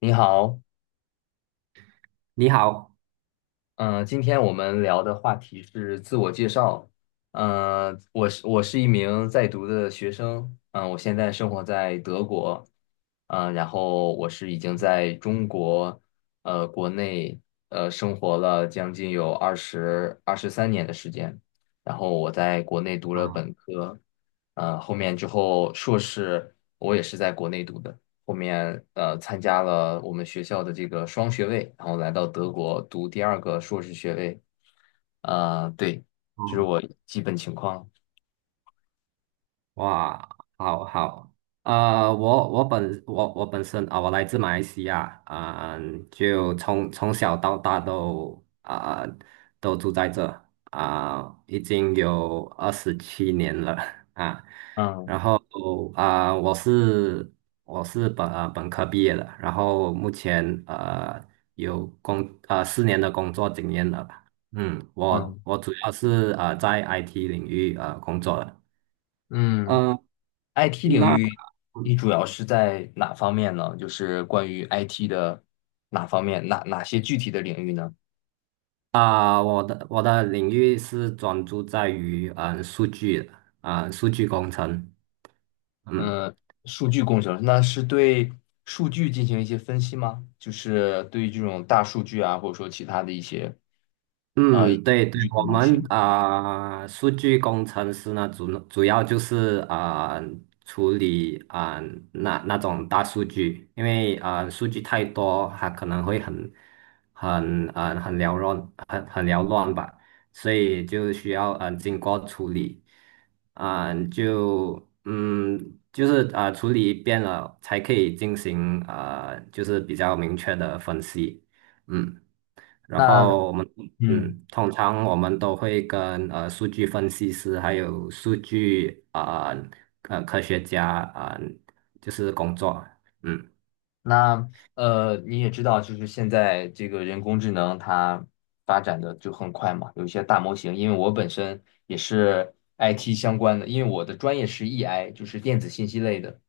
你好，你好。嗯、今天我们聊的话题是自我介绍。我是一名在读的学生，我现在生活在德国，然后我是已经在中国，国内生活了将近有二十三年的时间，然后我在国内读了啊，本科，之后硕士我也是在国内读的。后面参加了我们学校的这个双学位，然后来到德国读第二个硕士学位。对，这是嗯。我基本情况。哇，好好，我本身啊、我来自马来西亚，啊、就从从小到大都啊、都住在这，已经有二十七年了。啊，嗯然嗯后啊、我是本本科毕业的，然后目前有工四年的工作经验了吧。嗯，我嗯我主要是在 IT 领域工作的。嗯呃，IT 领那域你主要是在哪方面呢？就是关于 IT 的哪方面，哪些具体的领域呢？啊、我的领域是专注在于数据，啊、数据工程。嗯。嗯，数据工程，那是对数据进行一些分析吗？就是对于这种大数据啊，或者说其他的一些数嗯，对对，据的我模们型。啊、数据工程师呢，主要就是啊、处理啊、那种大数据，因为啊、数据太多，它可能会很很缭乱，很缭乱吧，所以就需要经过处理，啊、就就是啊、处理一遍了，才可以进行啊、就是比较明确的分析。嗯。然那后我们嗯，嗯，通常我们都会跟数据分析师还有数据科学家啊、就是工作。嗯。那呃，你也知道，就是现在这个人工智能它发展的就很快嘛，有一些大模型。因为我本身也是 IT 相关的，因为我的专业是 EI,就是电子信息类的，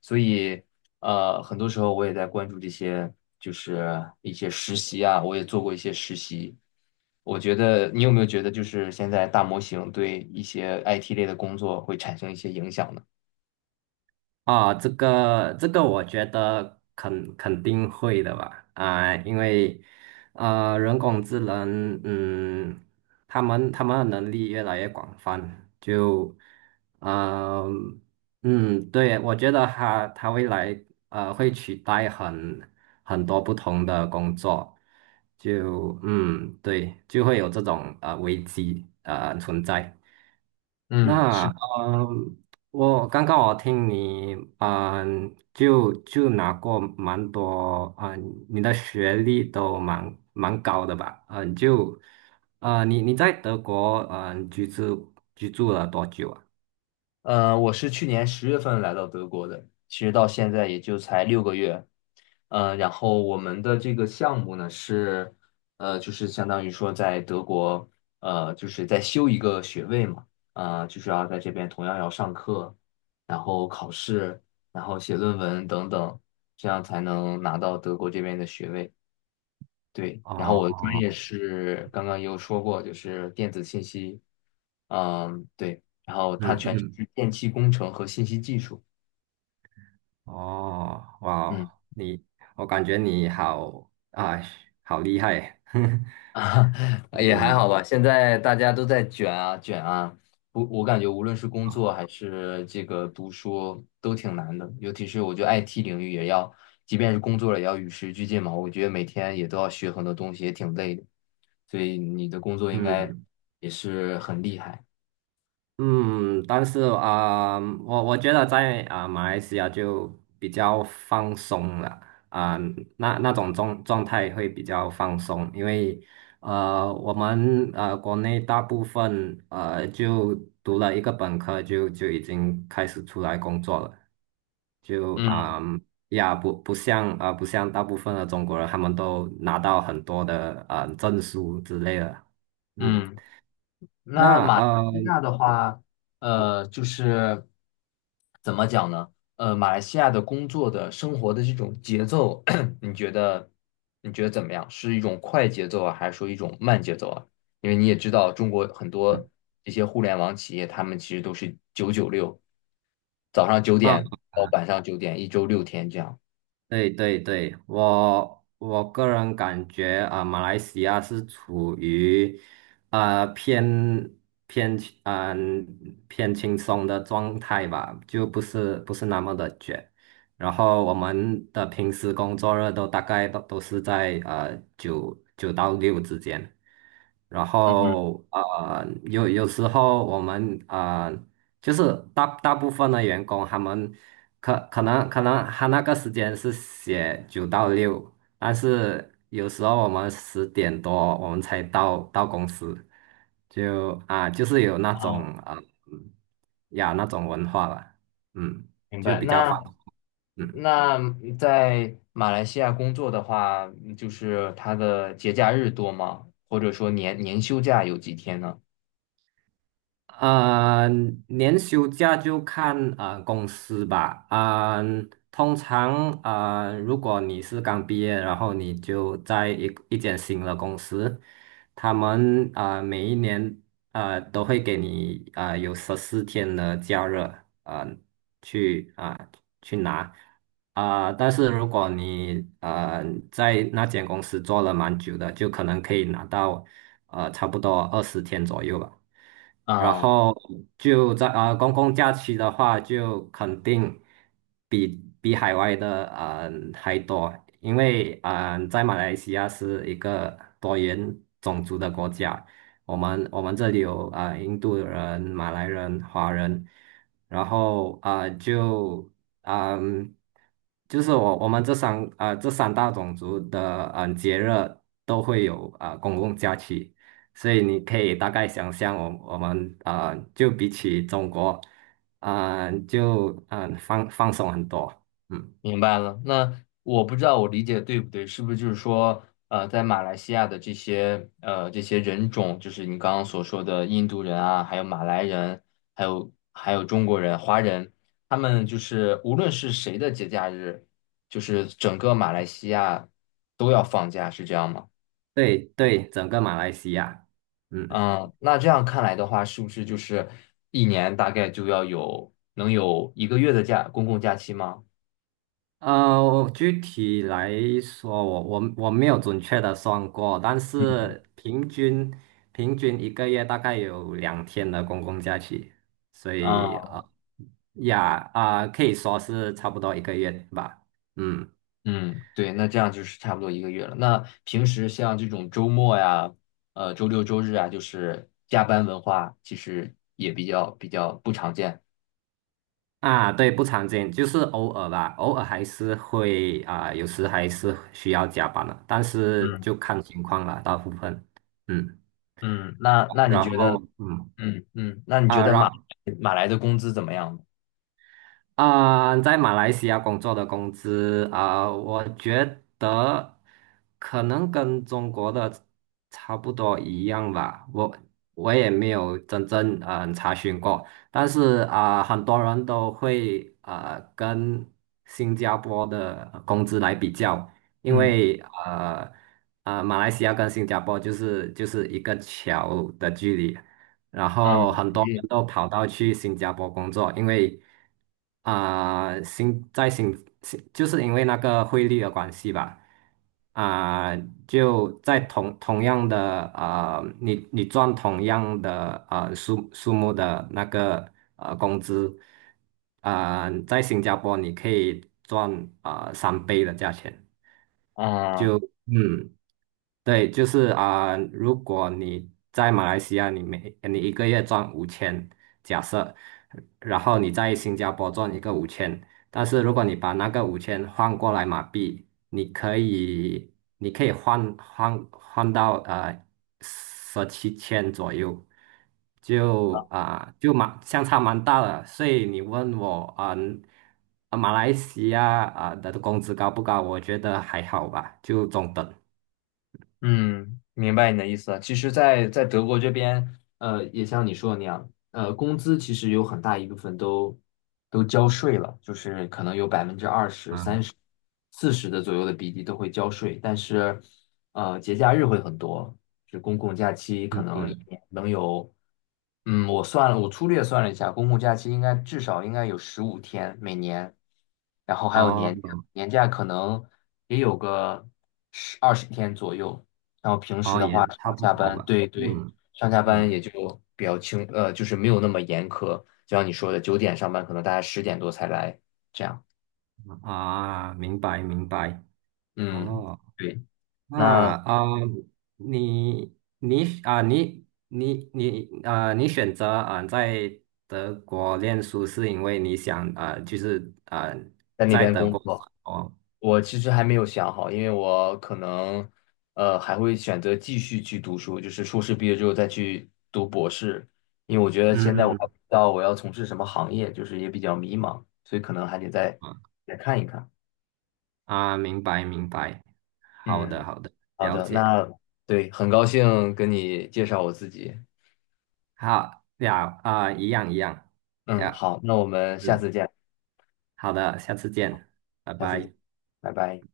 所以很多时候我也在关注这些，就是一些实习啊，我也做过一些实习。我觉得你有没有觉得，就是现在大模型对一些 IT 类的工作会产生一些影响呢？啊，这个，我觉得肯定会的吧，啊、因为人工智能，嗯，他们的能力越来越广泛，就，嗯嗯，对，我觉得他未来会取代很多不同的工作，就嗯，对，就会有这种危机存在。嗯，那是。嗯，我刚刚我听你嗯，就拿过蛮多嗯，你的学历都蛮高的吧？嗯，就你在德国嗯居住了多久啊？我是去年10月份来到德国的，其实到现在也就才6个月。然后我们的这个项目呢是，就是相当于说在德国，就是在修一个学位嘛，就是要在这边同样要上课，然后考试，然后写论文等等，这样才能拿到德国这边的学位。对，然后哦，我的专业是刚刚也有说过，就是电子信息，嗯，对，然后它嗯全称嗯，是电气工程和信息技术，哦，嗯，哇，你我感觉你好啊，好厉害，啊，也还嗯，好吧。现在大家都在卷啊卷啊，我感觉无论是工啊，作还是这个读书都挺难的，尤其是我觉得 IT 领域也要，即便是工作了也要与时俱进嘛，我觉得每天也都要学很多东西，也挺累的，所以你的工作应该嗯。也是很厉害，嗯，但是啊、我觉得在啊、马来西亚就比较放松了，啊、那那种状态会比较放松，因为我们国内大部分就读了一个本科就已经开始出来工作了，就嗯啊、呀不像啊、不像大部分的中国人，他们都拿到很多的证书之类的，嗯，嗯。那那马来呃。西亚的话，就是怎么讲呢？马来西亚的工作的生活的这种节奏，你觉得你觉得怎么样？是一种快节奏啊，还是说一种慢节奏啊？因为你也知道，中国很嗯多这些互联网企业，他们其实都是996，早上九点啊。到晚上九点，一周6天这样。对对对，我个人感觉啊、马来西亚是处于啊、偏嗯、偏轻松的状态吧，就不是那么的卷。然后我们的平时工作日都大概都是在九，九到六之间。然嗯后有时候我们就是大部分的员工，他们可能他那个时间是写九到六，但是有时候我们十点多我们才到公司，就啊、就是有那嗯，种呃嗯呀那种文化了，嗯，明就白。比较那放松。嗯。那在马来西亚工作的话，就是他的节假日多吗？或者说年休假有几天呢？啊、年休假就看啊、公司吧。啊、通常啊、如果你是刚毕业，然后你就在一间新的公司，他们啊、每一年啊、都会给你啊、有十四天的假日，啊、去啊、去拿。啊、但是如果你在那间公司做了蛮久的，就可能可以拿到差不多二十天左右吧。然嗯，后就在啊、公共假期的话，就肯定比比海外的啊、还多，因为啊、在马来西亚是一个多元种族的国家，我们这里有啊、印度人、马来人、华人，然后啊、就嗯、就是我这三啊、这三大种族的节日都会有啊、公共假期。所以你可以大概想象，我啊、就比起中国，啊、就放，放松很多。嗯，明白了。那我不知道我理解对不对，是不是就是说，在马来西亚的这些人种，就是你刚刚所说的印度人啊，还有马来人，还有中国人、华人，他们就是无论是谁的节假日，就是整个马来西亚都要放假，是这样吗？对对，整个马来西亚。嗯，嗯，那这样看来的话，是不是就是一年大概就要能有一个月的假，公共假期吗？我具体来说，我没有准确的算过，但是平均一个月大概有两天的公共假期，所以啊，啊、呃呀啊、可以说是差不多一个月吧。嗯。嗯，对，那这样就是差不多一个月了。那平时像这种周末呀，周六周日啊，就是加班文化，其实也比较不常见。啊，对，不常见，就是偶尔吧，偶尔还是会啊，有时还是需要加班的，但是嗯就看情况了，大部分。嗯，嗯，那那你然觉得，后嗯嗯嗯，那你觉啊，得马然马来的工资怎么样呢？啊、在马来西亚工作的工资啊、我觉得可能跟中国的差不多一样吧。我也没有真正查询过，但是啊、很多人都会跟新加坡的工资来比较，因嗯为呃马来西亚跟新加坡就是一个桥的距离。然嗯，后很多嗯。人都跑到去新加坡工作，因为啊、新在新新就是因为那个汇率的关系吧，啊、就在同样的啊、你赚同样的数目的那个工资，啊、在新加坡你可以赚啊、三倍的价钱，啊嗯，对，就是啊、如果你在马来西亚，你一个月赚五千，假设，然后你在新加坡赚一个五千，但是如果你把那个五千换过来马币，你可以换到十七千左右，就啊、就相差蛮大的，所以你问我啊。啊马来西亚啊的工资高不高？我觉得还好吧，就中等。嗯，明白你的意思了。其实在德国这边，也像你说的那样，工资其实有很大一部分都交税了，就是可能有20%、30、40的左右的比例都会交税，但是，节假日会很多，就是公共假期可嗯能一嗯，年能有。嗯，我算了，我粗略算了一下，公共假期应该至少应该有15天每年，然后还有哦，年假可能也有个二十天左右，然后平时哦，的也话上差不下多班，吧。对对，嗯上下班嗯，也就比较轻，就是没有那么严苛，就像你说的，九点上班，可能大家10点多才来，这样，啊，明白明白。嗯，哦，对，那那啊，你选择啊在德国念书，是因为你想啊，就是啊在那在边德工国。作。哦，我其实还没有想好，因为我可能还会选择继续去读书，就是硕士毕业之后再去读博士，因为我觉得现在我还不嗯，知道我要从事什么行业，就是也比较迷茫，所以可能还得再啊，再看一看。啊，明白明白。好的嗯，好的，好了的，解。那对，很高兴跟你介绍我自己。好呀，啊，一样一样嗯，呀。好，那我们下嗯。次见，好的，下次见，拜下次见，拜。拜拜。